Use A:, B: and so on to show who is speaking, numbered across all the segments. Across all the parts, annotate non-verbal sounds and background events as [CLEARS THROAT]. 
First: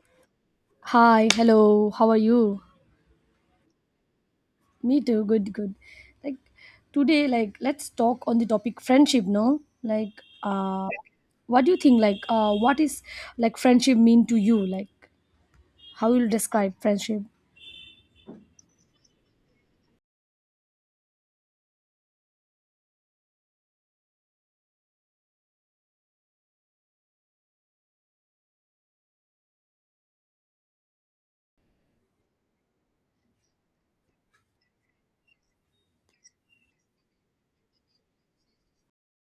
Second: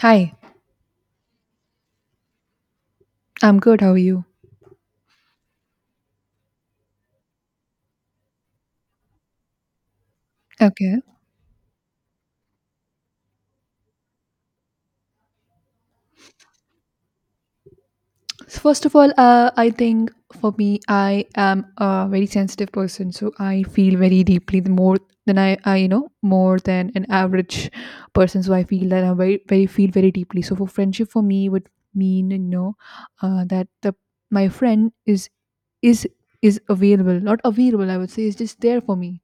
A: Hi,
B: Hi, hello. How are you?
A: I'm good. How are you?
B: Me too. Good, good. Like today, like let's talk on the topic friendship. No, like uh,
A: Okay.
B: what do you think? Like what is like friendship mean to you? Like how you'll describe friendship?
A: So first of all, I think for me, I am a very sensitive person, so I feel very deeply the more than you know, more than an average person. So I feel that I very, very feel very deeply. So for friendship, for me, would mean that the my friend is is is available, not available. I would say is just there for me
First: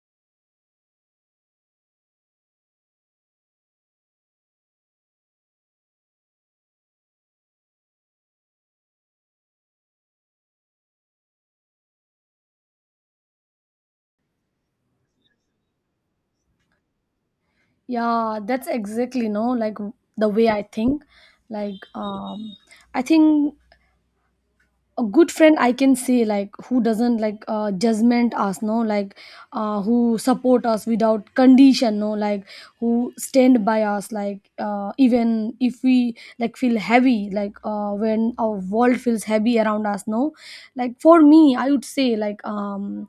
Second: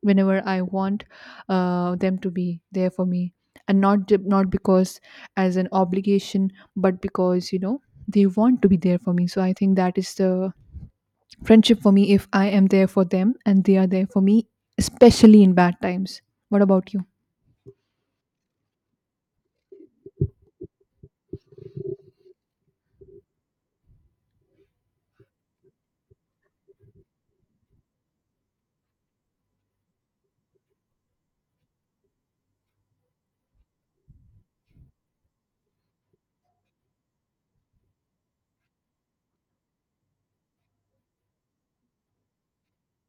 A: whenever I want them to be there for me, and not because as an obligation, but because they want to be there for me. So I think that is the friendship for me. If I am there for them and they are there for me, especially in bad times. What about you?
B: Yeah, that's exactly no. Like the way I think. Like I think a good friend I can say like who doesn't like judgment us no, like who support us without condition no, like who stand by us like even if we like feel heavy like when our world feels heavy around us no, like for me I would say like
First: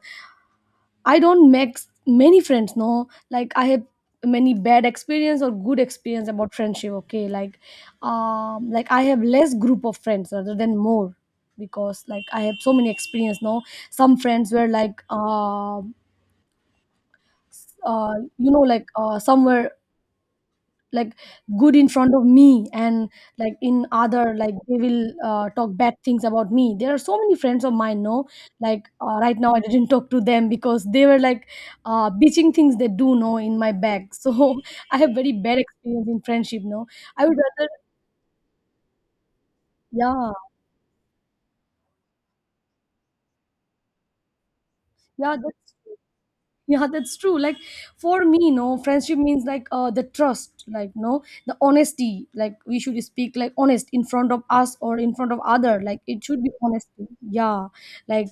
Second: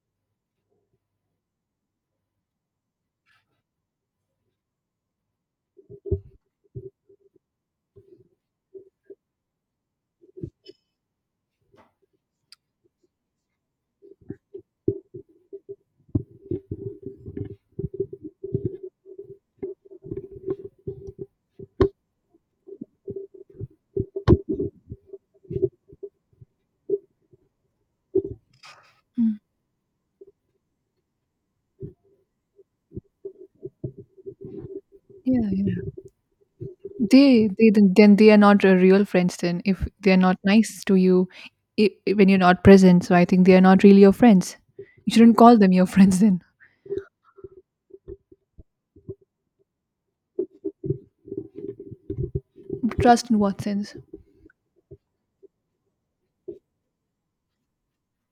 B: I don't make many friends, no. Like I have many bad experience or good experience about friendship. Okay, like I have less group of friends rather than more because like I have so many experience. No, some friends were like, you know, like some were like good in front of me and like in other like they will talk bad things about me. There are so many friends of mine no, like
A: Mm.
B: right now I didn't talk to them because they were like bitching things they do know in my back so [LAUGHS] I have very
A: Yeah,
B: bad
A: yeah.
B: experience in friendship no I would
A: they
B: rather
A: they then they are not a real friends. Then if they are
B: yeah.
A: not nice to you when you're not present, so I think they are not really your friends. You
B: Yeah,
A: shouldn't call them
B: that's
A: your friends. Then
B: yeah, that's true. Like for me no friendship means like the trust like no, the honesty. Like we should
A: trust
B: speak
A: in
B: like
A: what
B: honest
A: sense?
B: in front of us or in front of other, like it should be honesty. Yeah, like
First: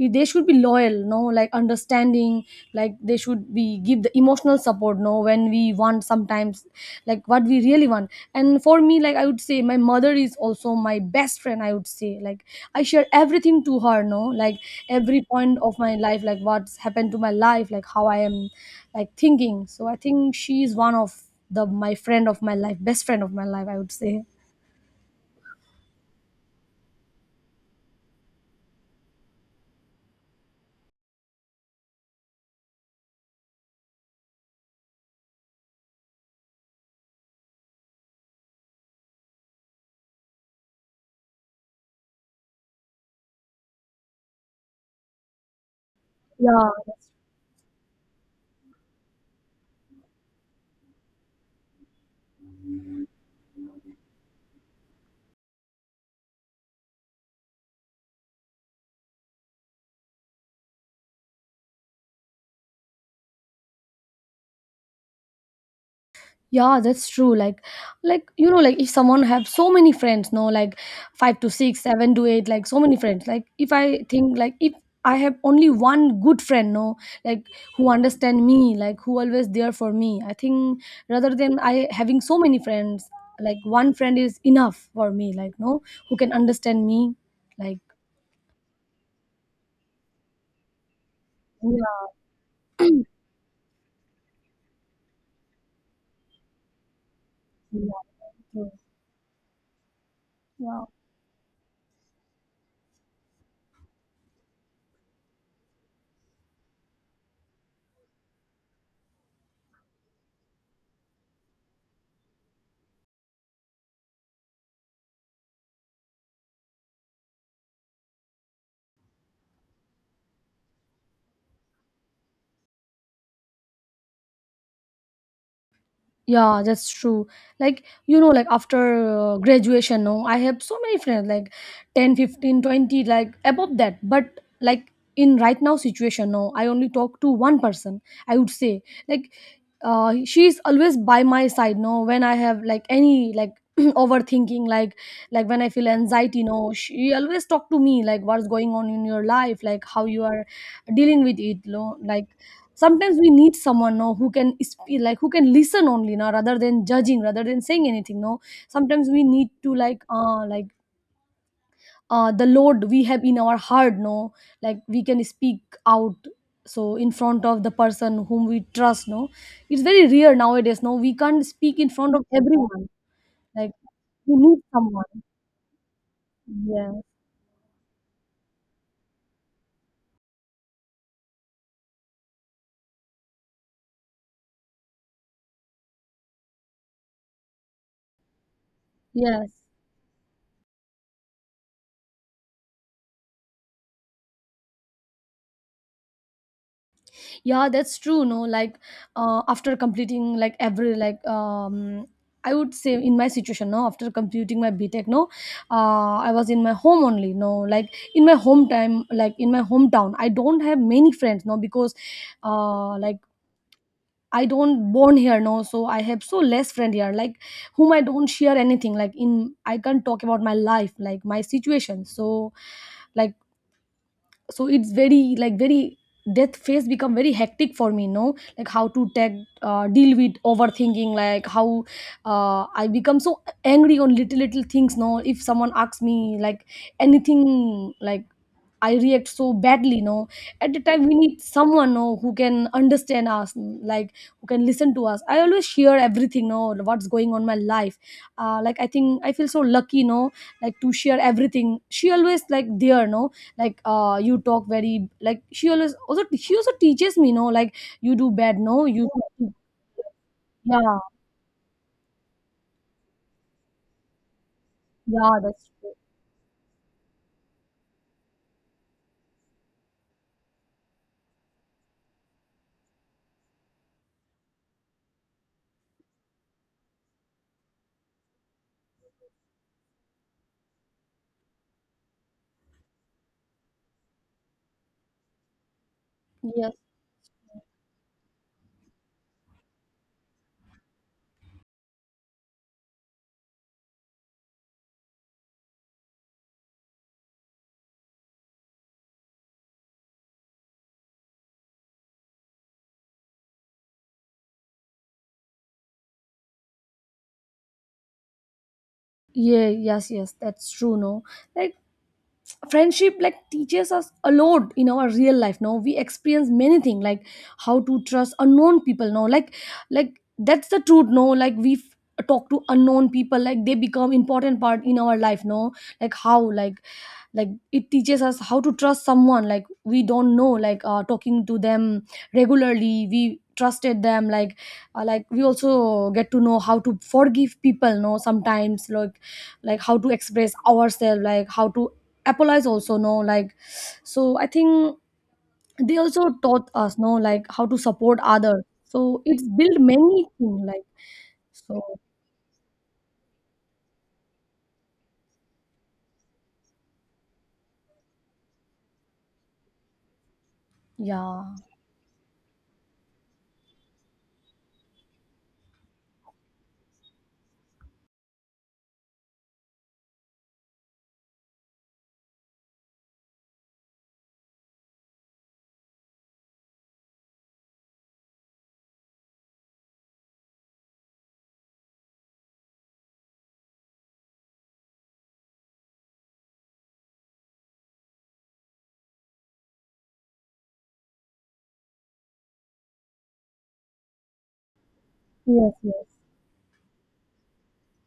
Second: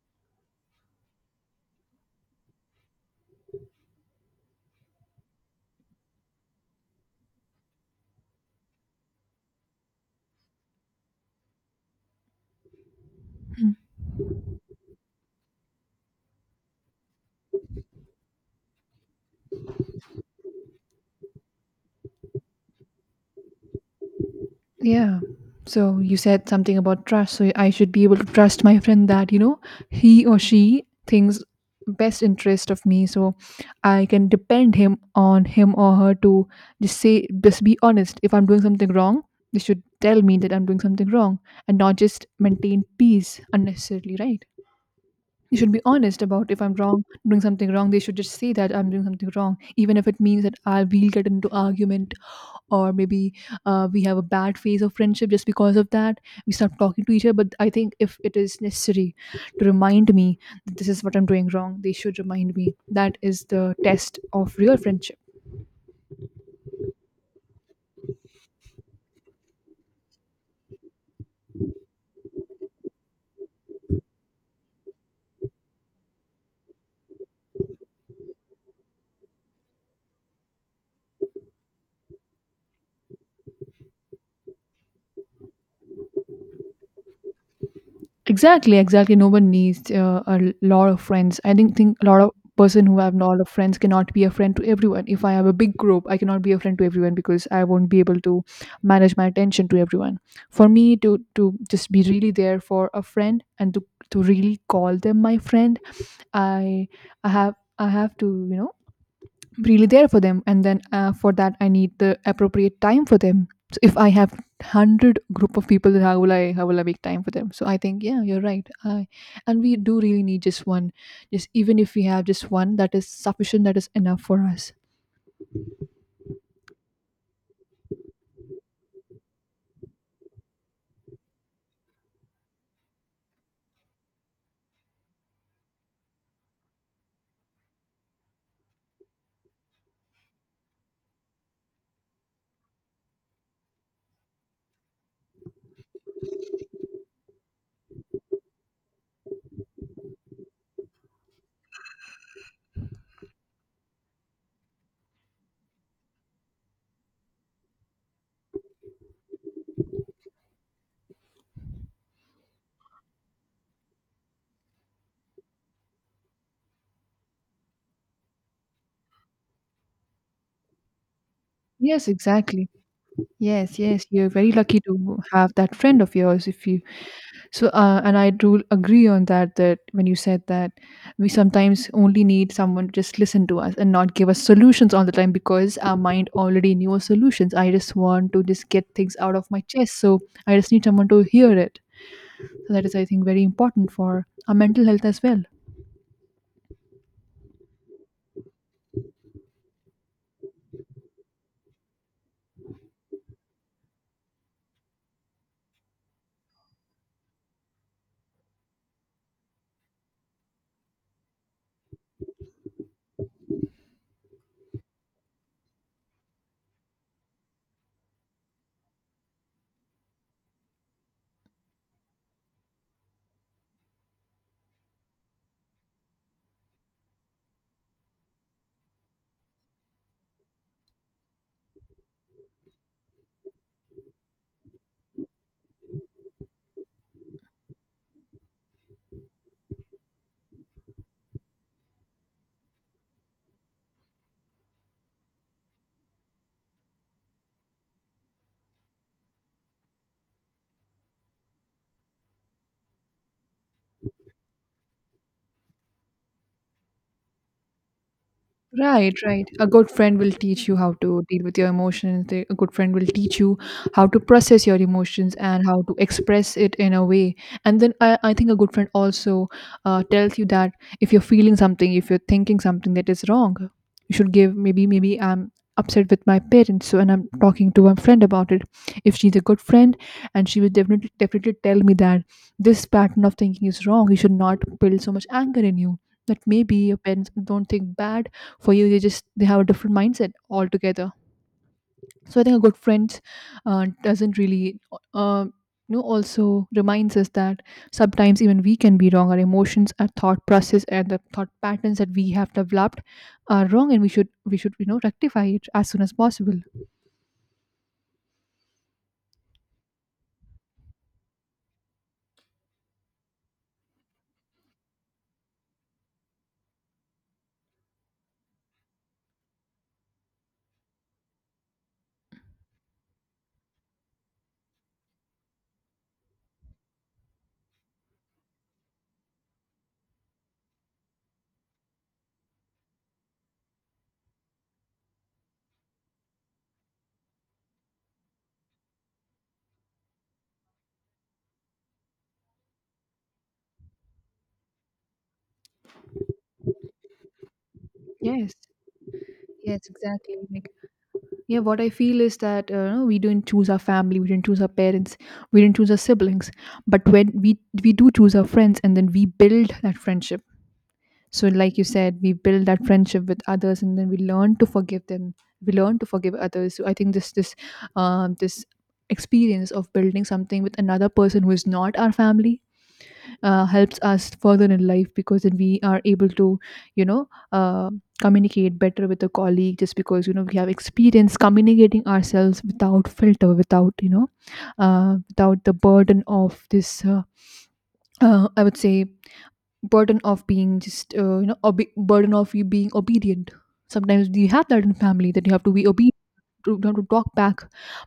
B: they should be loyal no, like understanding, like they should be give the emotional support no, when we want sometimes like what we really want. And for me like I would say my mother is also my best friend, I would say. Like I share everything to her, no? Like every point of my life, like what's happened to my life, like how I am like thinking. So I think she is one of the my friend of my life, best friend of my life, I would say.
A: Yeah. So you said something about trust. So I should be able to trust my friend that, you know, he or she thinks best interest of me. So I can depend him on him or her to just be honest. If I'm doing something wrong, they should tell me that I'm doing something wrong and not just maintain peace unnecessarily, right? You should be honest about if
B: Yeah.
A: I'm wrong, doing something wrong, they should just say that I'm doing something wrong, even if it means that I will get into argument or maybe we have a bad phase of friendship just because of that we stop talking to each other, but I think if it is necessary to remind me that this is what I'm doing wrong, they should remind me. That is the test of real friendship.
B: Yeah, that's true. Like you know, like if someone have so many friends, no, like five to six, seven to eight, like so many friends. Like if I think like if I have only one good friend, no, like who understand me, like who always there for me. I think rather than I having so many friends, like one friend is enough for me. Like no, who can understand me, like
A: Exactly, exactly. No one needs a lot of friends. I didn't think a
B: yeah,
A: lot of person who have a lot of friends cannot be a friend to everyone. If I have a big group, I cannot be a friend to everyone because I won't
B: yeah,
A: be able to manage my attention to everyone. For
B: yeah.
A: me to just be really there for a friend and to really call them my friend, I I have to, you know, really there for them, and then for that I need the appropriate time for them. So if I have 100 group of people, then how will I make time for them? So I think, yeah, you're right. And we do really need just one. Just even if we have just one, that is sufficient, that is enough for us.
B: Yeah, that's true. Like, you know, like after graduation, no, I have so many friends, like 10, 15, 20, like above that. But like in right now situation, no, I only talk to one person, I would say. Like, she's always by my side, no, when I have like any like [CLEARS THROAT] overthinking, like when I feel anxiety, no, she always talk to me, like what's going on in your life, like how you are dealing with it, no, like sometimes we need someone no who can like who can listen only now rather than judging rather than saying anything no, sometimes we need to like the load we have in our heart no, like we can speak out so in front of the person whom we trust no, it's very rare nowadays, no we can't speak in
A: Yes,
B: front of
A: exactly.
B: everyone like
A: Yes, yes, you're
B: we
A: very
B: need
A: lucky to
B: someone.
A: have that friend of yours if you.
B: Yeah,
A: So, and I do agree on that. That when you said that we sometimes only need someone to just listen to us and not give us solutions all the time because our mind already knew solutions. I just want to just get things out of my
B: yes,
A: chest, so I just need someone to hear it. So that is, I think, very important for our mental health as well.
B: yeah, that's true no, like after completing like every like I would say in my situation no, after completing my btech no, I was in my home only no, like in my hometown like in my hometown I don't have many friends no, because like I don't born here no, so I have so less friend here like whom I don't share anything, like in I can't talk about my life like my situation so like so it's very like very death phase become very hectic for me no, like how to tag deal with overthinking, like how I become so angry on little little things no, if someone asks me like anything like I react so badly. No, at the time we need someone no who can understand us, mm, like who can listen to us. I always share everything. No, what's going on my life. Like I think I feel so lucky. No, like to share everything. She always like there. No, like you talk very like she always also she also teaches me. No, like you do bad. No, you
A: Right, right. A good friend will teach you how
B: yeah
A: to deal with your emotions. A good friend will teach you how to process your emotions
B: yeah,
A: and
B: that's
A: how
B: true.
A: to express it in a way. And then I think a good friend also tells you that if you're feeling something, if you're thinking something that is wrong, you should give maybe, maybe I'm upset with my parents. So, and I'm talking to my friend about it. If she's a good friend, and she will definitely, definitely tell me that this pattern of thinking is wrong, you should not build so much anger in you. That
B: Yes.
A: maybe your parents don't think bad for you, they just they have a different mindset altogether. So I think a good friend doesn't really uh, you know, also reminds us that sometimes even we can be wrong. Our emotions, our thought process, and the thought patterns that we have developed are wrong, and we should, you know, rectify it as soon as possible.
B: Yeah, yes, yes, that's true. No, like friendship like teaches us a lot in our real life no, we experience many things like how to trust unknown people no, like like that's the truth no, like we talk to unknown people like they become important part in our life no, like how like it teaches us how to trust someone like we don't know like talking to them regularly we trusted them like we also get to know how to forgive people no, sometimes like how to express ourselves like how to apologize also no, like so I think they also taught us no, like how to support
A: Yes,
B: others so it's
A: yes,
B: built many
A: exactly.
B: things
A: Like,
B: like
A: yeah, what
B: so
A: I feel is that we didn't choose our family, we didn't choose our parents, we didn't choose our siblings. But when we do choose our friends, and then we build that friendship.
B: yeah
A: So, like you said, we build that friendship with others, and then we learn to forgive them. We learn to forgive others. So, I think this experience of building something with another person who is not our family helps us further in life, because then we are able to, you know, communicate better with a colleague just because, you know, we have experience communicating ourselves without filter, without, without the burden of this. I would say burden of being just you know, burden of you being obedient. Sometimes you have that in family that you have to
B: yes
A: be
B: yes
A: obedient, you have to talk back.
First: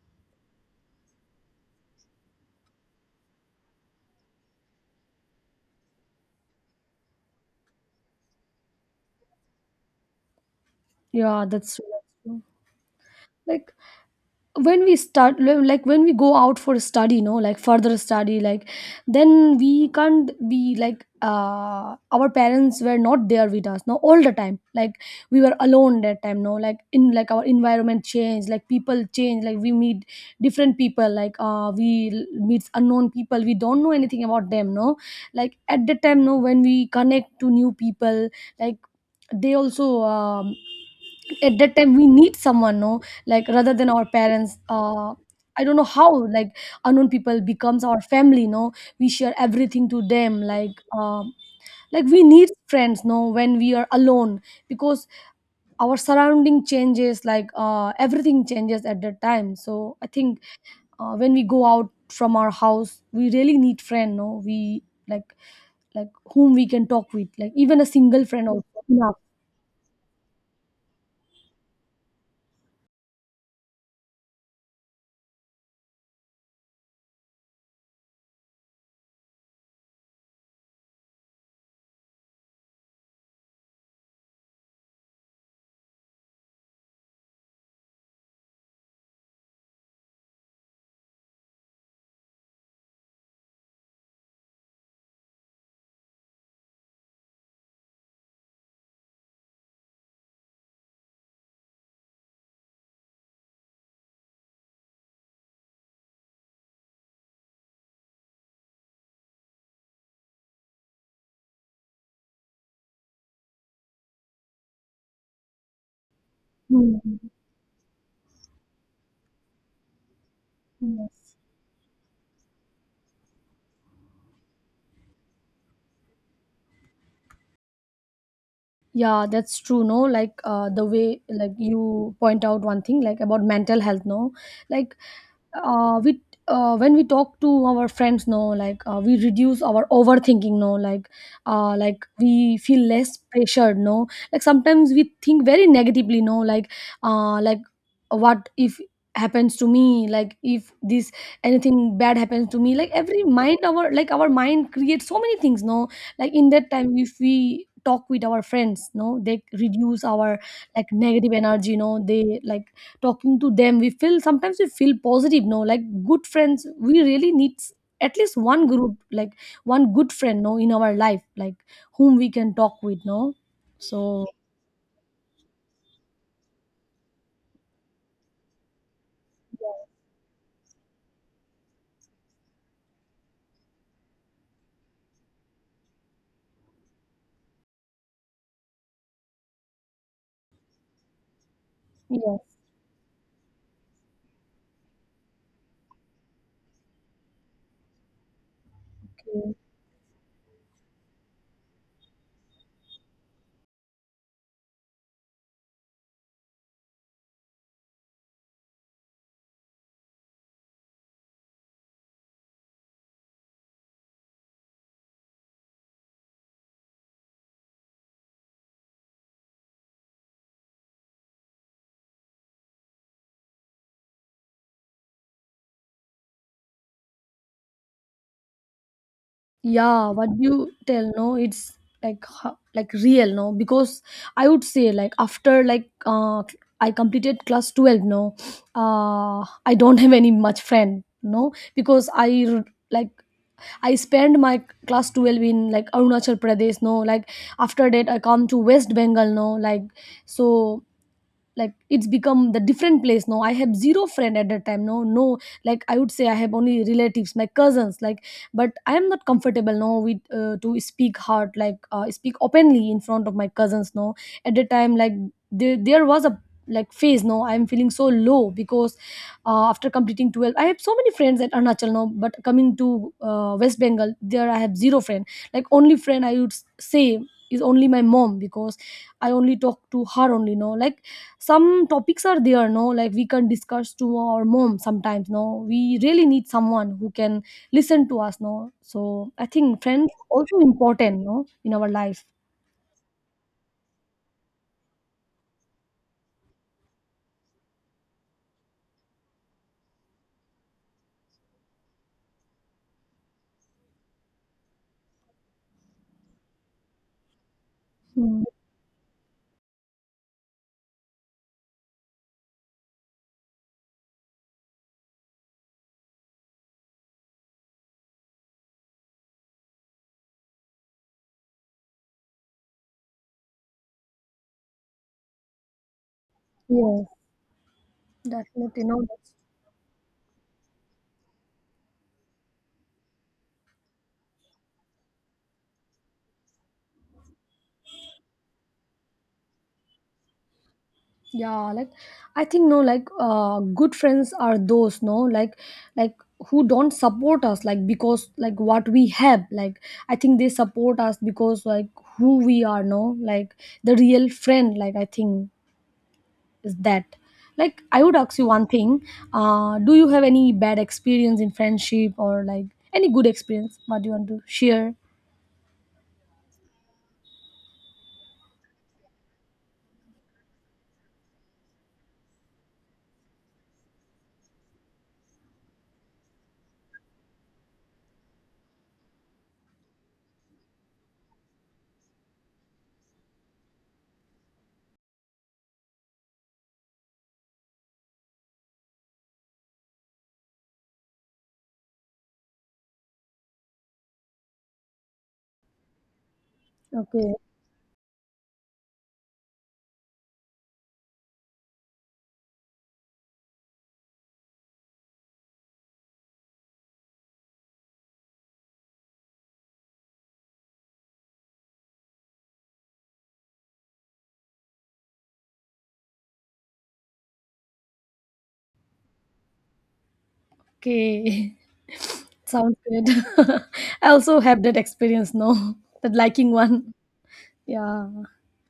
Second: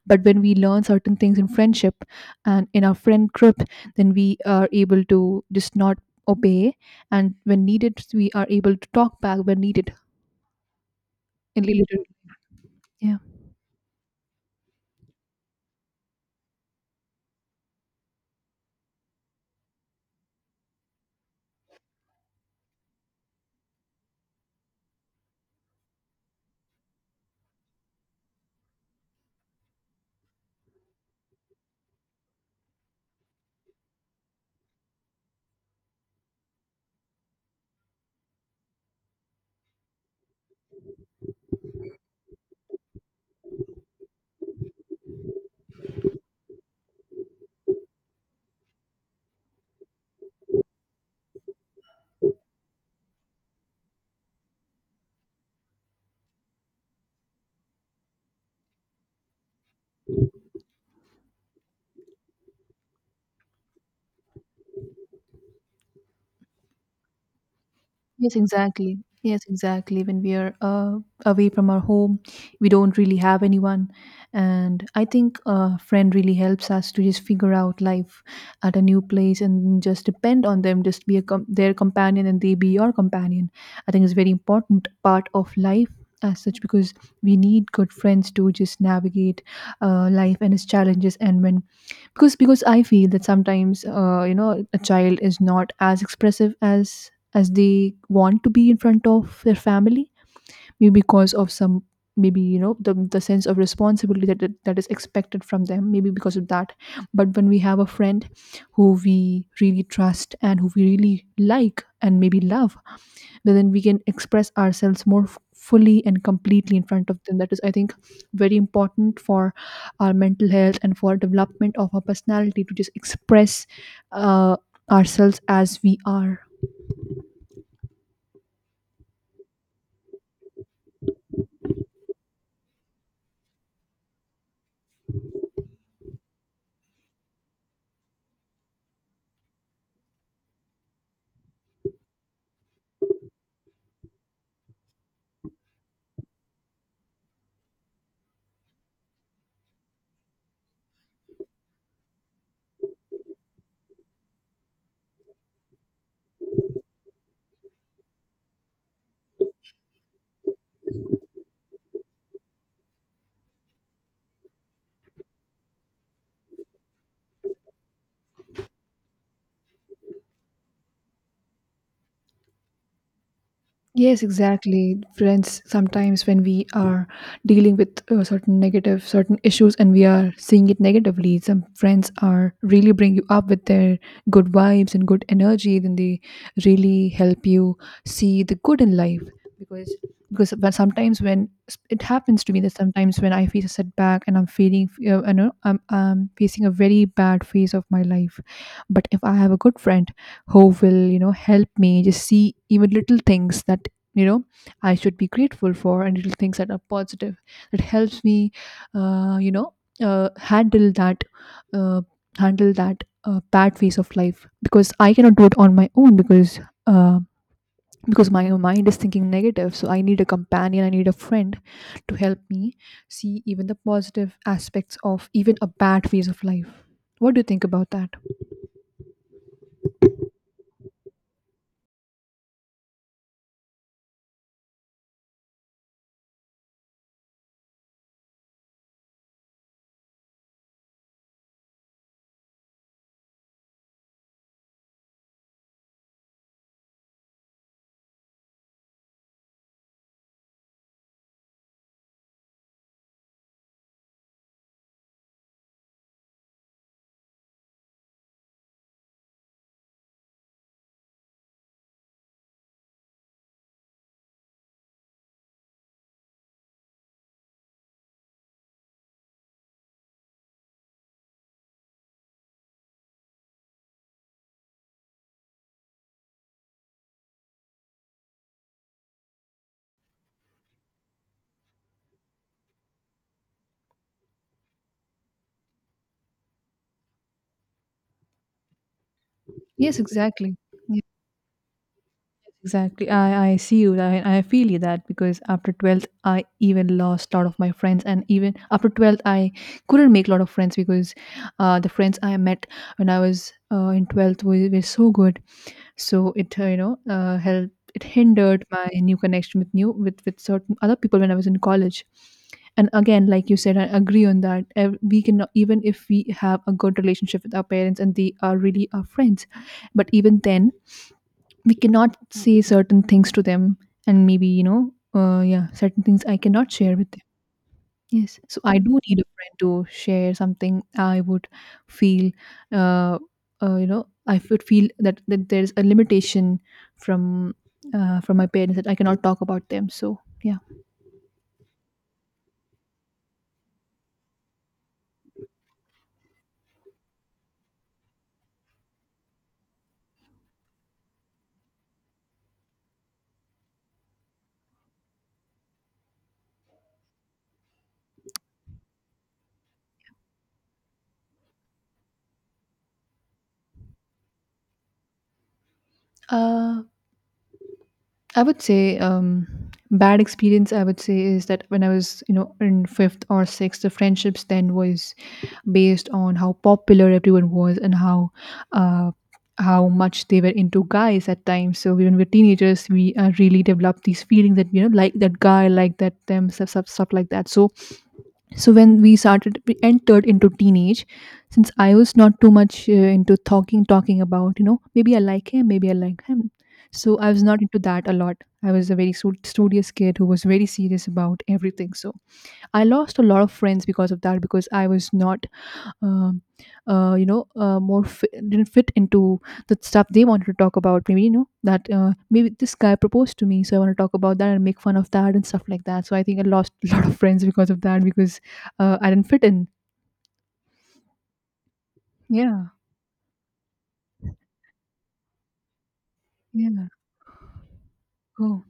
A: But when we learn certain things in friendship and in our friend group, then we are able to just not obey, and when needed we are able to talk back when needed
B: yeah,
A: in
B: that's true,
A: later.
B: that's true.
A: Yeah.
B: Like when we start like when we go out for study no, like further study like then we can't be like our parents were not there with us no, all the time like we were alone that time no, like in like our environment changed like people change like we meet different people like meet unknown people we don't know anything about them no, like at the time no, when we connect to new people like they also at that time we need someone no, like rather than our parents I don't know how like unknown people becomes our family no, we share everything to them like we need friends no, when we are alone because our surrounding changes like everything changes at that time so I think when we go out from our house we really need friend no, we like like whom we can talk with like even a single
A: Yes,
B: friend also
A: exactly.
B: enough.
A: Yes, exactly. When we are away from our home, we don't really have anyone. And I think a friend really helps us to just figure out life at a new place and just depend on them, just be a their companion and they be your companion. I think it's very important part of life as such, because we need good friends to just navigate life and its challenges. And when because I feel that sometimes you know, a child is not as expressive as they want to be in front of their family, maybe because of some, maybe you know the sense of responsibility that, that is expected from them, maybe because of that. But when we have a friend who we really trust and who we really like and maybe love, but then we can express ourselves more fully and completely in front of
B: Mm.
A: them, that is, I think, very important for our mental health and for
B: Yes.
A: development of our personality to just express uh, ourselves as we are.
B: Yeah, that's true. No, like the way like you point out one thing like about mental health. No, like we when we talk to our friends no, like we reduce our overthinking no, like like we feel less pressured no, like sometimes we think very negatively no, like like what if happens to me like if this anything bad happens to me like every mind our like our mind creates so many things no, like in that time if we talk with our friends no, they reduce our like negative energy no, they like talking to them we feel sometimes we feel positive no, like good friends we really need at least one group, like one good friend no, in our life like whom we can talk with no,
A: Yes,
B: so
A: exactly. Friends, sometimes when we are dealing with certain negative, certain issues, and we are seeing it negatively, some friends are really bring you up with their good vibes and good energy. Then they really help you see the good in life. Because because but sometimes when it
B: yeah,
A: happens to me that sometimes when I face a setback and I'm feeling, you know, I'm facing a very bad phase of my life, but if I have
B: okay.
A: a good friend who will, you know, help me just see even little things that, you know, I should be grateful for, and little things that are positive, it helps me, you know, handle that, uh, bad phase of life, because I cannot do it on my own uh, because my mind is thinking negative. So I need a companion, I need a friend to help me see even the positive aspects of even a bad phase of life. What do you think about that?
B: Yeah, what you tell no, it's like like real no, because I would say like after like I completed class 12 no, uh I don't have any much friend no, because r- like I spent my class 12 in like Arunachal Pradesh no, like after that I come to West Bengal no, like so like it's become the different place. Now I have zero friend at that time no no, like I would say I have only relatives, my cousins like, but I am not comfortable now with to speak hard like speak openly in front of my cousins no, at the time like there was a like phase no, I'm feeling so low because after completing 12 I have so many friends at arunachal, now but coming to west bengal there I have zero friend like only friend I would say is only my mom because I only talk to her only no, like some topics are there no, like we can discuss to our mom sometimes no, we really need someone who can listen to us no, so I think
A: Yes,
B: friends
A: exactly.
B: also
A: Yes,
B: important no, in our life.
A: exactly. I see you. I feel you, that because after 12th, I even lost a lot of my friends. And even after 12th, I couldn't make a lot of friends because the friends I met when I was in 12th were so good. So it, you know, helped, it
B: Mm,
A: hindered my new connection with new, with certain other people when I was in college. And again, like you said, I agree on that. We can, even if we have a good relationship with our parents and they are really our friends, but even then we cannot say certain things to them, and maybe, you know, yeah, certain things I cannot share
B: yes,
A: with them. Yes, so I
B: definitely.
A: do
B: No,
A: need a
B: that's-
A: friend to share something. I would feel uh, you know, I would feel that, that there's a limitation from, from my parents, that I cannot talk about them. So yeah,
B: Yeah, like I think, no, like good friends are those, no, like like who don't support us, like because like what we have, like I think they support us because like who we are, no, like the real friend, like I think is that, like I would ask you one thing. Do you have any bad experience in friendship, or like any good experience what do you want to share?
A: uh, I would say bad experience. I would say is that when I was, you know, in fifth or sixth, the friendships then was based on how popular everyone was and how, uh, how much they were into guys at times. So when we're teenagers, we really develop these feelings that, you know, like that guy, like that them stuff, stuff, stuff like that. So when we started we entered into teenage, since I was not too much into talking about, you know, maybe I like him, maybe I like him. So I
B: Okay.
A: was not into that a lot. I was a very studious kid who was very serious about everything. So I lost a lot of friends because of that, because I was not um, more fit, didn't fit into the stuff they wanted to talk about. Maybe, you know, that maybe this guy proposed to me, so I want to talk about that and make fun of that and stuff like that. So I think I lost [LAUGHS] a lot of friends because of that, because I didn't fit in.
B: Okay. [LAUGHS]
A: Yeah,
B: Sounds good. [LAUGHS] I also have that experience, no. [LAUGHS] That liking
A: yeah,
B: one. Yeah,
A: oh,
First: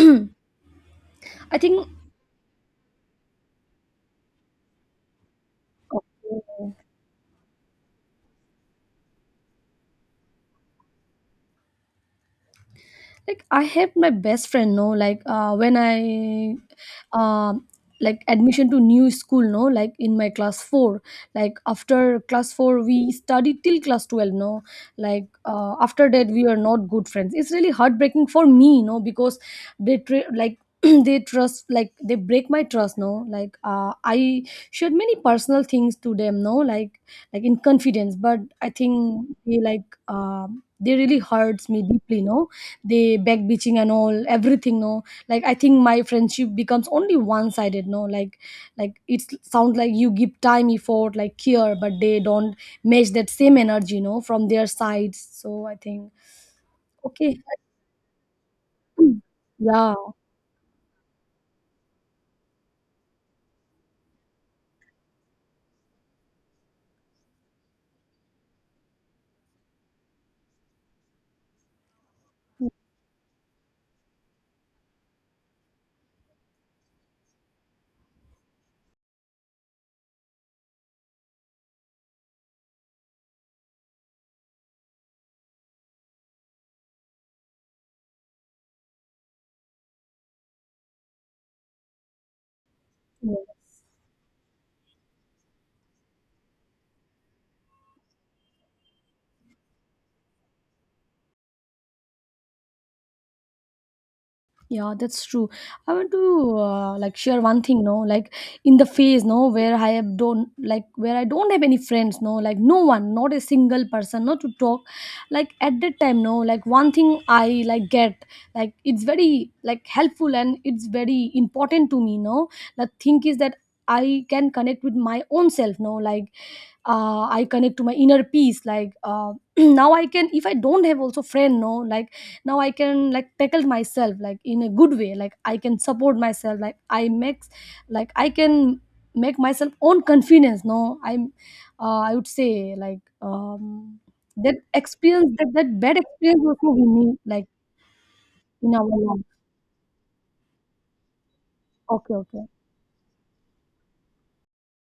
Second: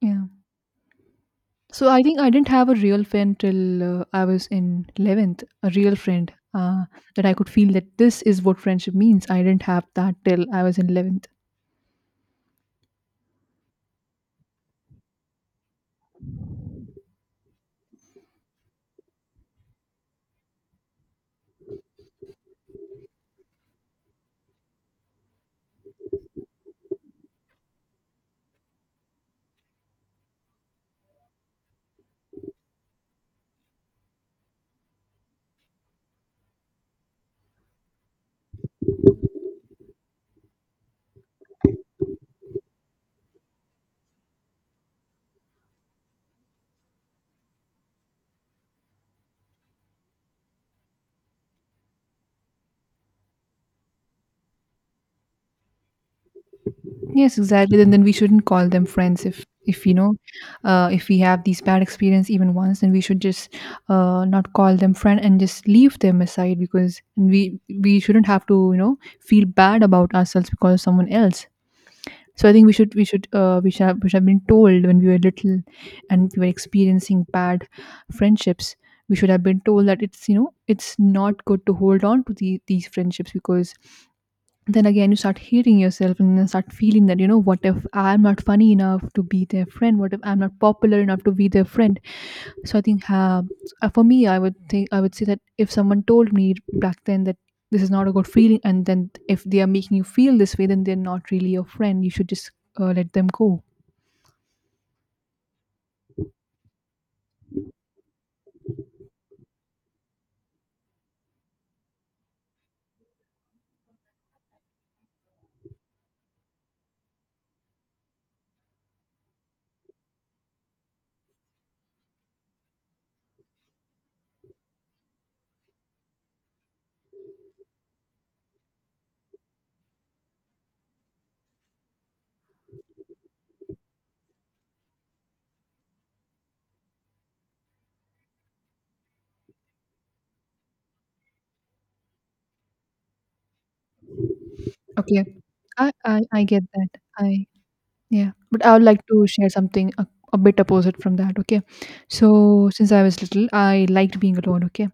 A: yeah.
B: I
A: So
B: think.
A: I think I didn't have a real friend till I was in 11th. A real friend
B: Okay.
A: that I could feel that this is what friendship means. I didn't have that till I was in 11th.
B: Like I helped my best friend, know, like when I um like admission to new school, no, like in my class 4, like after class 4 we studied till class 12, no, like after that we are not good friends. It's really heartbreaking for me, no, because like [CLEARS THROAT] they trust, like they break my trust, no, like I shared many personal things to them, no, like like in confidence, but I think they like they really hurts me deeply, no. They back bitching and all everything, no, like I think my friendship becomes only one sided, no, like like it sounds like you give time, effort, like care, but they don't match that same energy, no, from their sides, so I think. Okay.
A: Yes, exactly. Then we shouldn't call them friends, if
B: [CLEARS THROAT]
A: if you
B: Yeah.
A: know, if we have these bad experience even once, then we should just not call them friend and just leave them aside, because we shouldn't have to, you know, feel bad about ourselves because of someone else. So I think we should have been told when we were little and we were experiencing bad friendships. We should have been told that it's, you know, it's not good to hold on to these friendships, because then again you start hating yourself and then start feeling that, you know, what if I'm not funny enough to be their friend, what if I'm not popular enough to be their friend. So I think for me, I would say that if someone told me back then that this is not a good feeling, and then if they are making you feel this way, then they're not really your friend, you should just let them go.
B: Yeah, that's true. I want to like share one thing, no, like in the phase, no, where I have don't like where I don't have any friends, no, like no one, not a single person, not to talk. Like at that time, no, like one thing I like get, like it's very like helpful and it's very important to me, no. The thing is that I can connect with my own self, no, like I connect to my inner peace. Like [CLEARS THROAT] now, I can if I don't have also friend, no, like now I can like tackle myself like in a good way. Like I can support myself. Like I make, like I can make myself own confidence. No, I'm, I would say like that
A: Okay.
B: experience that bad experience
A: I get
B: also we
A: that
B: need
A: I
B: like
A: Yeah, but I
B: in
A: would
B: our
A: like
B: life.
A: to share something a bit opposite from that, okay?
B: Okay, okay,
A: So since I was little, I liked being alone, okay?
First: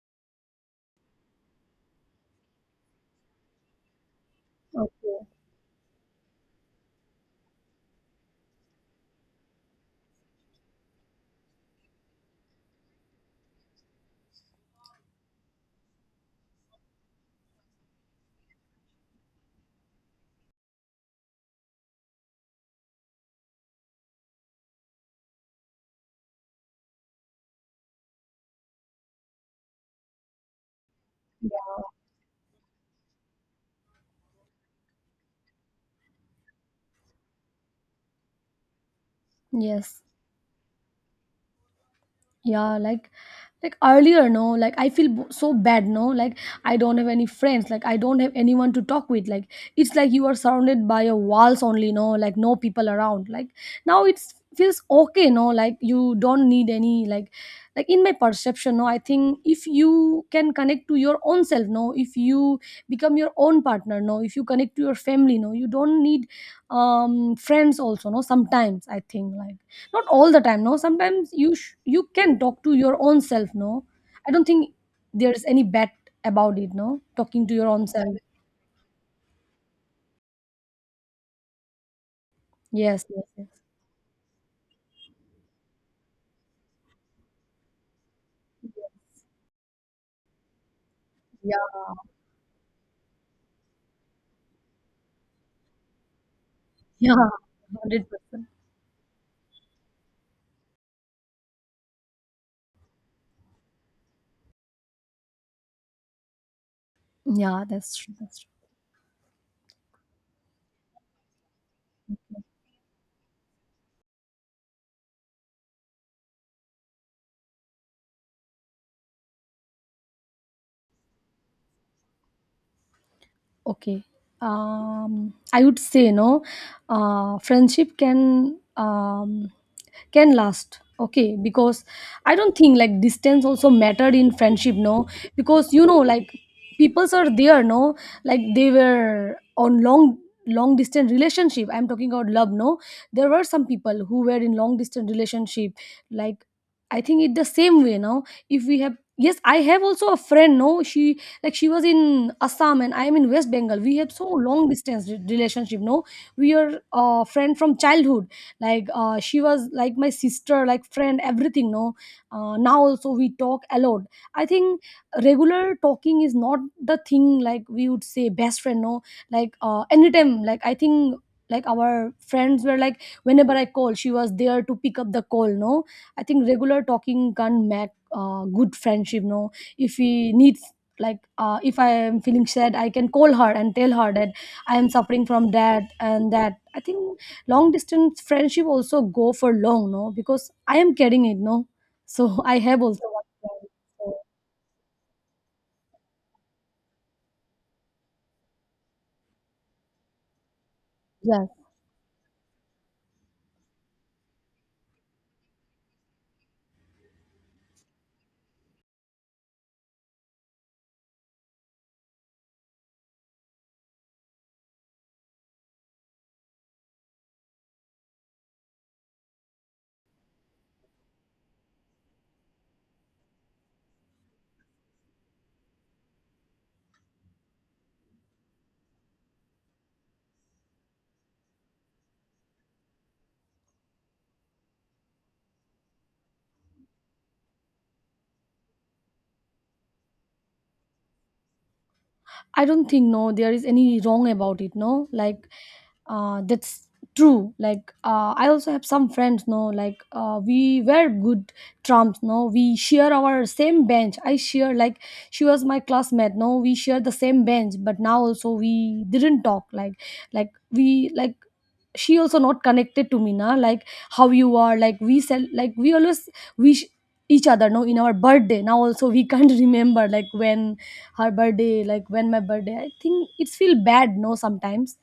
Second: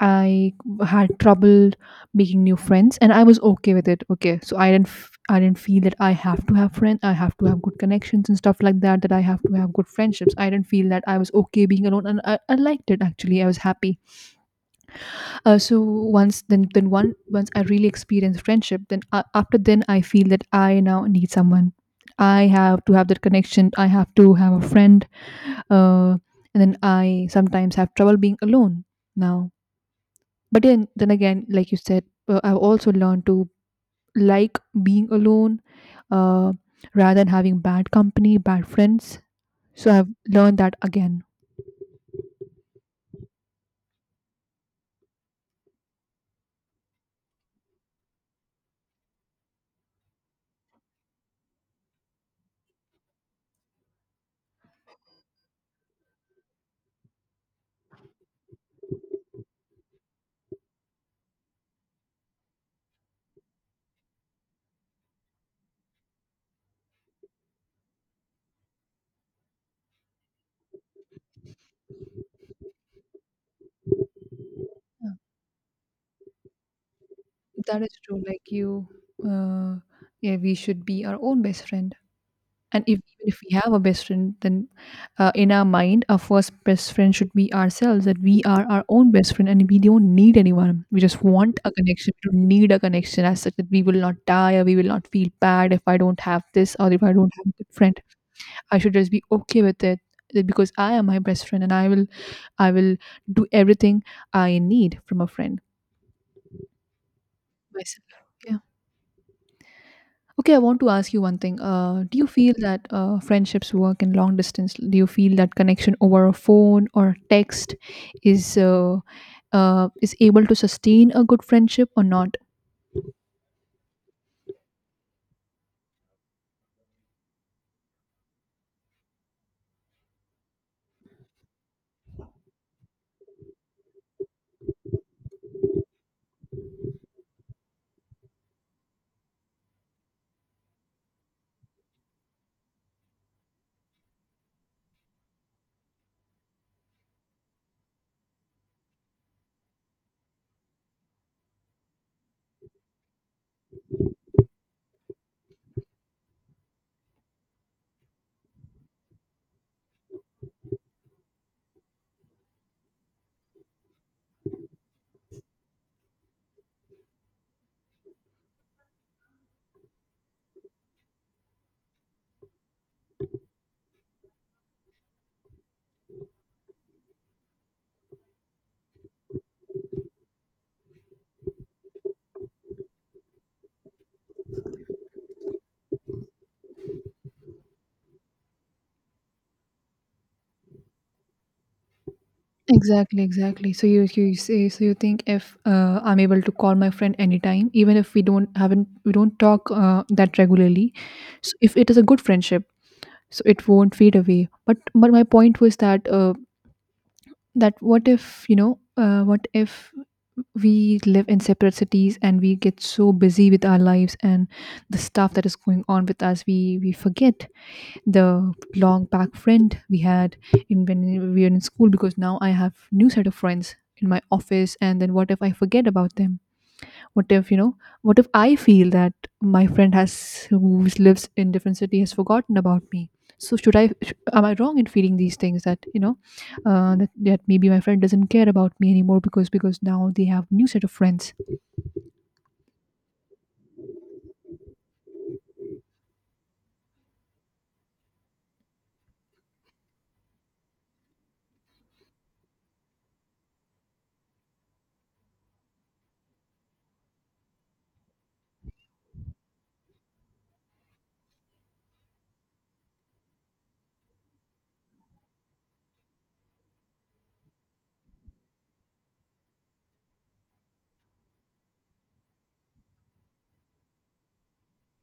A: I had trouble making new friends, and I was okay with it. Okay, so I didn't,
B: okay.
A: I didn't feel that I have to have friends, I have to have good connections and stuff like that. That I have to have good friendships. I didn't feel that. I was okay being alone, and I liked it actually. I was happy. So once then one once I really experienced friendship, then after then I feel that I now need someone. I have to have that connection. I have to have a friend. Uh, and then I sometimes have trouble being alone now. But then again, like you said, I've also learned to like being alone, uh, rather than having bad company, bad friends. So
B: Yes,
A: I've learned that again.
B: yeah, like earlier, no, like I feel so bad, no, like I don't have any friends, like I don't have anyone to talk with, like it's like you are surrounded by your walls only, no, like no people around, like now it's feels okay, no, like you don't need any, like in my perception, no, I think if you can connect to your own self, no, if you become your own partner, no, if you connect to your family, no, you don't need friends also, no, sometimes I think like not all the time, no, sometimes you you can talk to your own self, no, I don't think
A: Yeah.
B: there's any bad about it, no, talking to your
A: That
B: own
A: is
B: self.
A: true. Like you, uh, yeah, we should be our own best friend. And if,
B: Yes, yes,
A: even if
B: yes.
A: we have a best friend, then in our mind, our first best friend should be ourselves, that we are our own best friend and we don't need anyone. We just want a
B: Yeah.
A: connection. We don't need a connection as such that we will not die or we will not feel bad if I don't have this or
B: [LAUGHS]
A: if I
B: Yeah,
A: don't have a good friend.
B: 100%.
A: I should just be okay with it, that because I am my best friend and I will do everything I need from a friend
B: Yeah, that's
A: myself.
B: true. That's true.
A: Yeah. Okay, I want to ask you one thing. Do you feel that friendships work in long distance? Do you feel that connection over a phone or text is uh, is able to sustain a good friendship or not?
B: Okay. I would say no, friendship can, can last. Okay, because I don't think like distance also mattered in friendship, no, because like peoples are there, no, like they were on long long distance relationship, I'm talking about love, no, there were some people who were in long distance relationship, like I think it the same way, no, if we have, yes I have also a friend, no, she like she was in Assam, and I am in West Bengal. We have so long distance relationship, no, we are a friend from childhood. Like she was like my sister, like friend, everything, no, now also we talk a lot. I think regular talking is not the thing, like we would say best friend, no, like anytime, like I think like our friends were like whenever I call, she was there to pick up the call, no, I think regular talking can make good friendship, no, if we need, like if I am feeling sad, I can call her and tell her that I am suffering from that and that, I think long distance friendship also go for long, no, because I am carrying it, no, so [LAUGHS] I have also
A: Exactly,
B: one friend.
A: exactly. So you
B: So,
A: you say, so you think if I'm able to call my friend anytime, even if we don't talk that regularly,
B: yes,
A: so if it is a good friendship, so it won't fade away. But my point was that that what if, you know, what if we live in separate cities and we get so busy with our lives and the stuff that is going on with us, we forget the long back friend we had in, when we were in school, because now I have new set of friends in my office, and then what if I forget about them, what if, you know, what if I feel that my friend has, who lives in different city, has forgotten about me. So am I wrong in feeling these things that, you know, that maybe my friend doesn't care about me anymore, because now they have new set of friends.
B: I don't think, no, there is any wrong about it, no, like that's true. Like I also have some friends, no, like we were good trumps, no, we share our same bench, I share, like she was my classmate, no, we share the same bench, but now also we didn't talk, like we, like she also not connected to me, na, like how you are, like we sell, like we always wish each other, no, in our birthday. Now also we can't [LAUGHS] remember like when her birthday, like when my birthday. I think it's feel bad, no, sometimes.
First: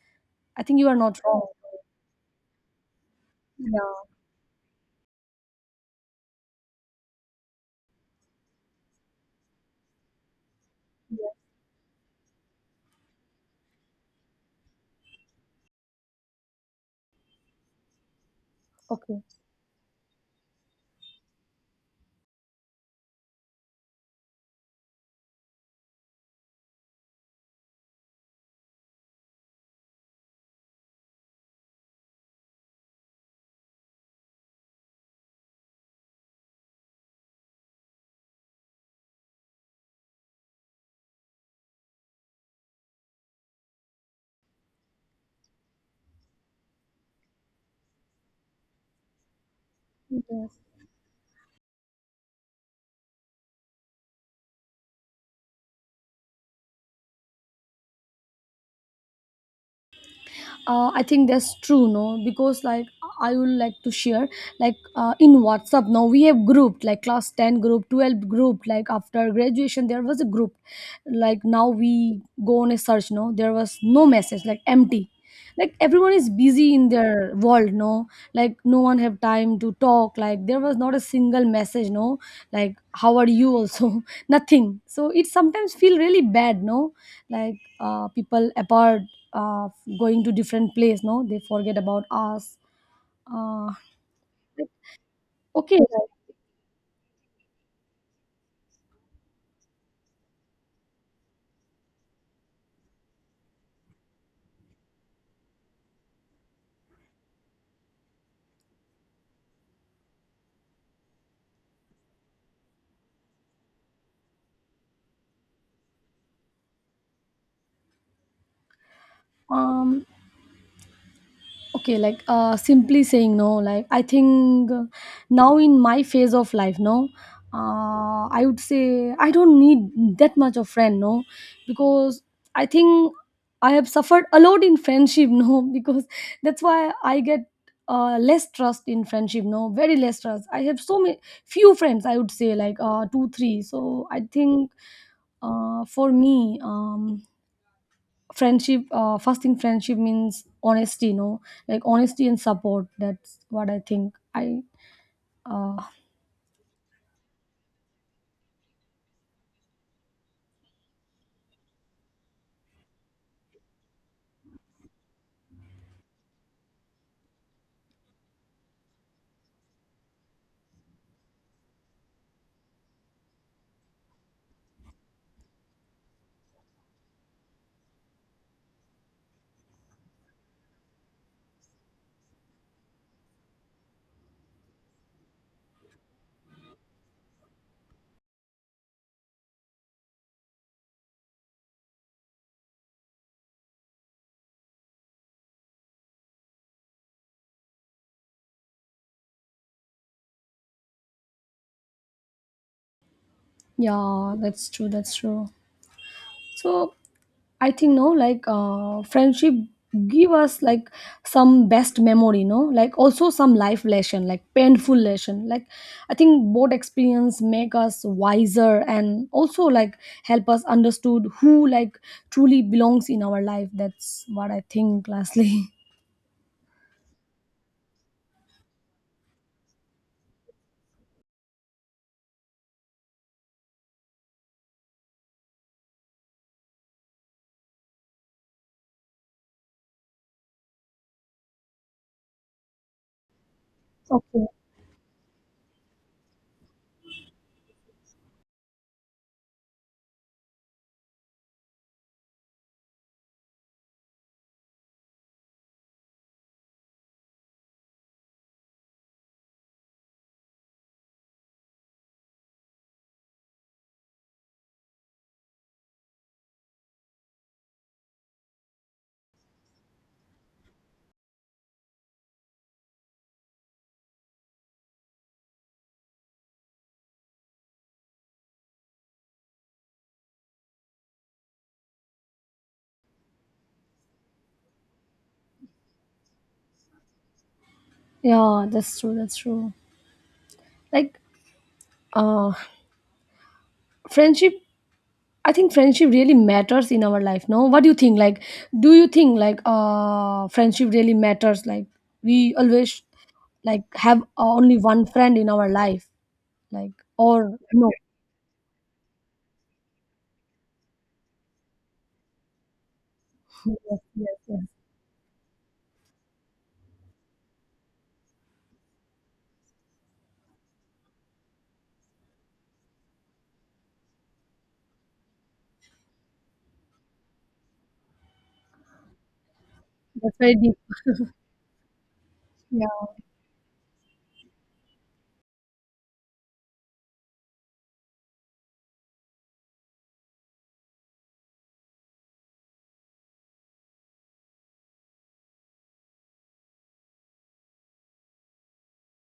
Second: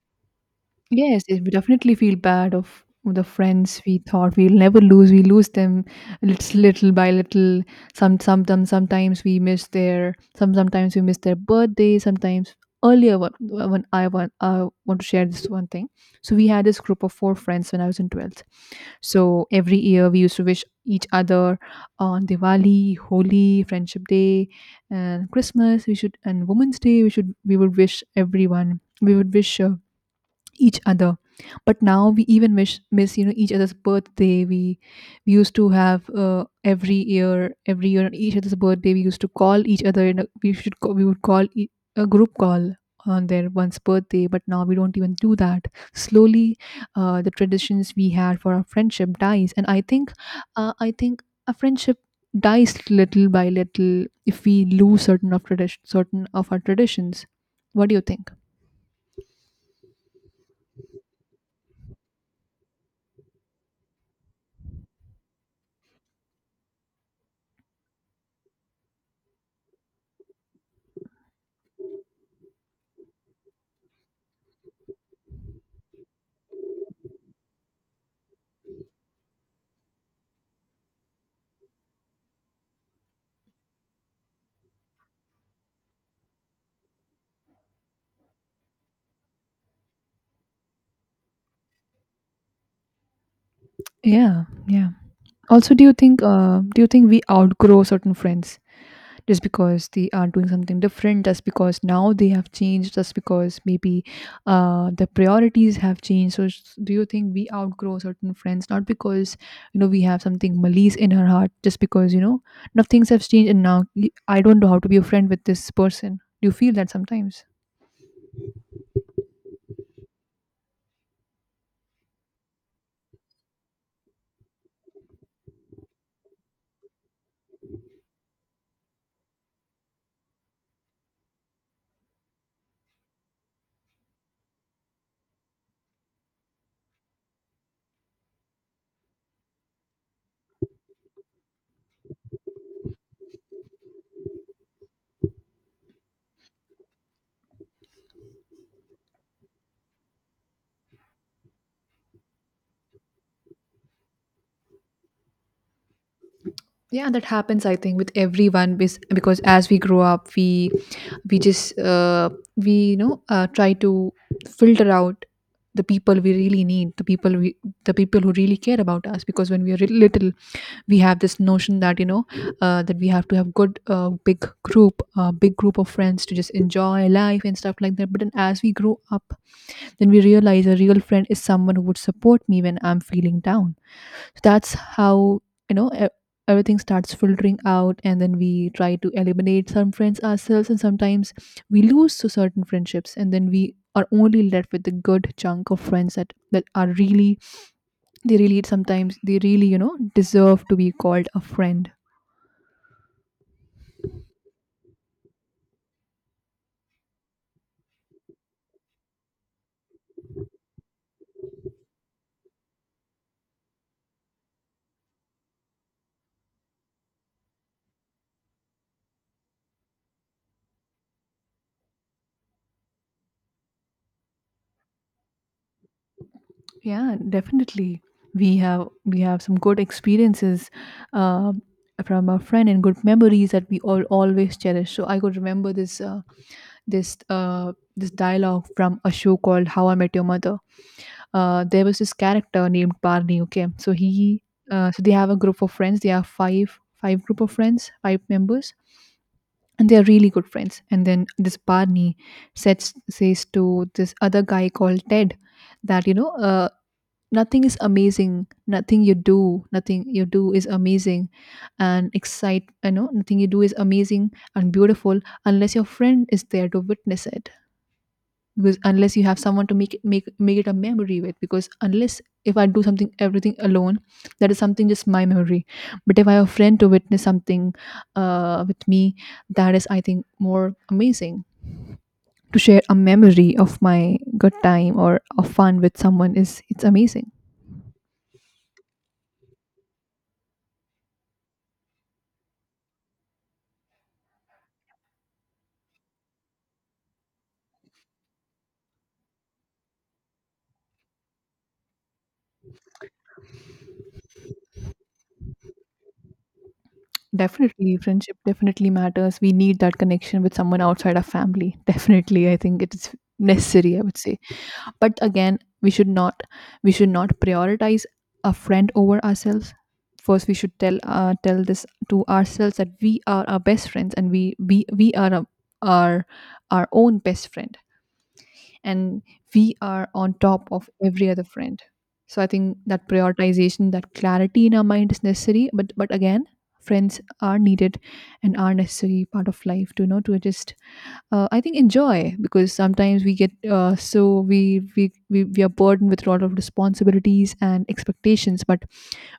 B: I think you are not
A: Yes, yes,
B: wrong.
A: we definitely feel bad of the friends we
B: Yeah,
A: thought we'll never lose. We lose them little, little by little. Sometimes we miss their. Sometimes we miss
B: yeah.
A: their birthday. Sometimes earlier, when, I want to share this one thing. So we had this group of four friends when I was in 12th.
B: Okay.
A: So every year we used to wish each other on Diwali, Holi, Friendship Day, and Christmas. We should and Women's Day. We would wish everyone. We would wish. Each other, but now we even miss, you know, each other's birthday. We used to have Every year, every year on each other's birthday, we used to call each other, and we would a group call on their one's birthday. But now we don't even do that. Slowly, the traditions we had for our friendship dies, and I think
B: Yes,
A: uh, i think a friendship dies little by little if we lose certain of tradition, certain of our traditions. What do you think?
B: I think that's true, no, because like I would like to share. Like in WhatsApp now we have grouped, like class 10 group, 12 group, like after graduation there was a group. Like now we go on a search, no, there was no message, like empty. Like everyone is busy in their world, no, like no one have time to talk, like there was not a single message, no, like how are you also [LAUGHS] nothing. So it sometimes feel really bad, no, like people apart, uh, going to different place, no, they forget about us. uh,
A: Yeah,
B: like,
A: yeah. Also,
B: okay, like,
A: do you think we outgrow certain friends just because they are doing something different, just because now they have changed, just because maybe the priorities have changed? So, do you think we outgrow certain friends not because, you know, we have something malice in our heart, just because, you know, now things have changed and now I don't know how to be a friend with this person? Do you feel that sometimes?
B: um okay, like simply saying, no, like I think, now in my phase of life, no, I would say I don't need that much of friend, no, because I think I have suffered a lot in friendship, no, [LAUGHS] because that's why I get less trust in friendship, no, very less trust. I have so many few friends, I would say like two three, so I think for me, friendship, first thing friendship means honesty, like honesty and support. That's what I think, I uh
A: Yeah, that happens I think with everyone, because as we grow up, we just, we you know, try to filter out the people we really need, the people we, the people who really care about us. Because when we are little, we have this notion that, you know, that we have to have good big group of friends to just enjoy life and stuff like that. But then as we grow up, then we realize a real friend is someone who would support me when I'm feeling down. So that's how, you know, everything starts filtering out, and then we try to eliminate some friends ourselves, and sometimes we lose to certain friendships, and then we are only left with a good chunk of friends that are really, they really, sometimes they really, you know, deserve to be called a friend.
B: yeah, that's true. That's true. So, I think no, like friendship give us like some best memory, no, like also some life lesson, like painful lesson, like I think both experience make us wiser and also, like help us understood who, like truly belongs in our life. That's what I think, lastly.
A: Yeah, definitely. We have some good experiences uh, from our friend and good memories that we all always cherish. So I could remember this this dialogue from a show called How I Met Your Mother. There was this character named Barney. Okay, so he,
B: [LAUGHS] Okay.
A: so they have a group of friends. They have five group of friends, five members, and they are really good friends. And then this Barney says to this other guy called Ted that, you know, nothing is amazing, nothing you do is amazing and excite you know nothing you do is amazing and beautiful unless your friend is there to witness it. Because unless you have someone to make it, make it a memory with, because unless, if I do something, everything alone, that is something just my memory. But if I have a friend to witness something with me, that is, I think, more amazing. To share a memory of my good time or a fun with someone, is, it's amazing.
B: Yeah, that's true. That's true. Like, uh, friendship. I think friendship really matters in our life. No, what do you think? Like, do you think like friendship really matters? Like, we always like have only one friend in our life. Like, or no?
A: Definitely, friendship definitely matters. We need that connection with someone outside our family. [LAUGHS] Definitely, I think it is necessary,
B: Yes,
A: I would
B: yes,
A: say.
B: yes.
A: But again, we should not, we should not prioritize a friend over ourselves. First, we should tell this to ourselves that we are our best friends, and we are our our own best friend, and we are
B: That's
A: on
B: very
A: top
B: deep.
A: of every other friend. So I think
B: Yeah.
A: that prioritization, that clarity in our mind is necessary. But again, friends are needed and are necessary part of life, to, you know, to just I think enjoy, because sometimes we get so we, we are burdened with a lot of responsibilities and expectations. But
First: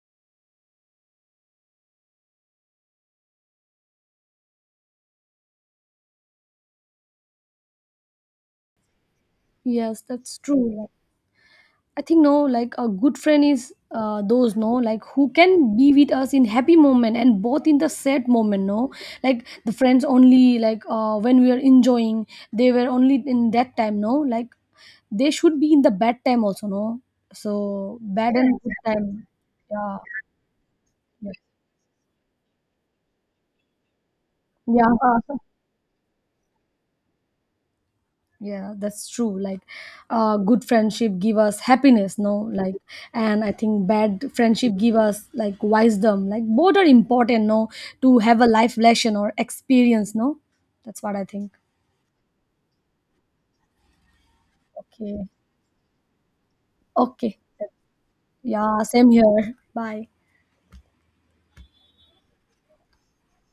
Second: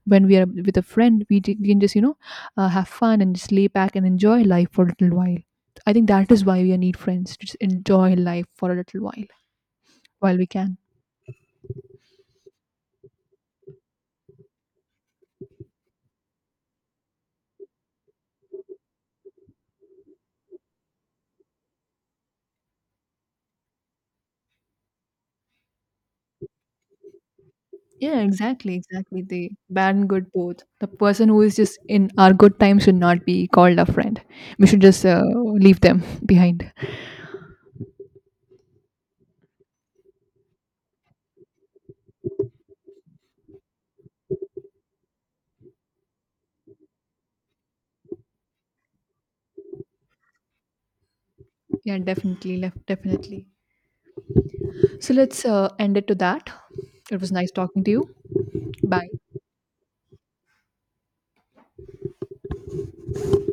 A: when we are with a friend, we can just, you know, have fun and just lay back and enjoy life for a little while. I think that is why we need friends, to just enjoy life for a little
B: Yes,
A: while
B: that's
A: we can.
B: true. I think no, like a good friend is those, no, like who can be with us in happy moment and both in the sad moment. No, like the friends only like when we are enjoying, they were only in that time. No, like they should be in the bad time also. No, so
A: Yeah,
B: bad and good
A: exactly, exactly.
B: time.
A: The bad
B: Yeah,
A: and good both. The person who is just in our good times should not be called a friend. We should
B: yeah.
A: just
B: Yeah.
A: leave them [LAUGHS] behind.
B: Yeah, that's true. Like good friendship give us happiness, no, like and I think bad friendship give us like wisdom, like both are important, no, to have a life lesson or experience, no, that's what I think.
A: Yeah, definitely, left, definitely. So
B: Okay.
A: let's end it to that. It was
B: Okay.
A: nice talking to you.
B: Yeah, same
A: Bye.
B: here. Bye.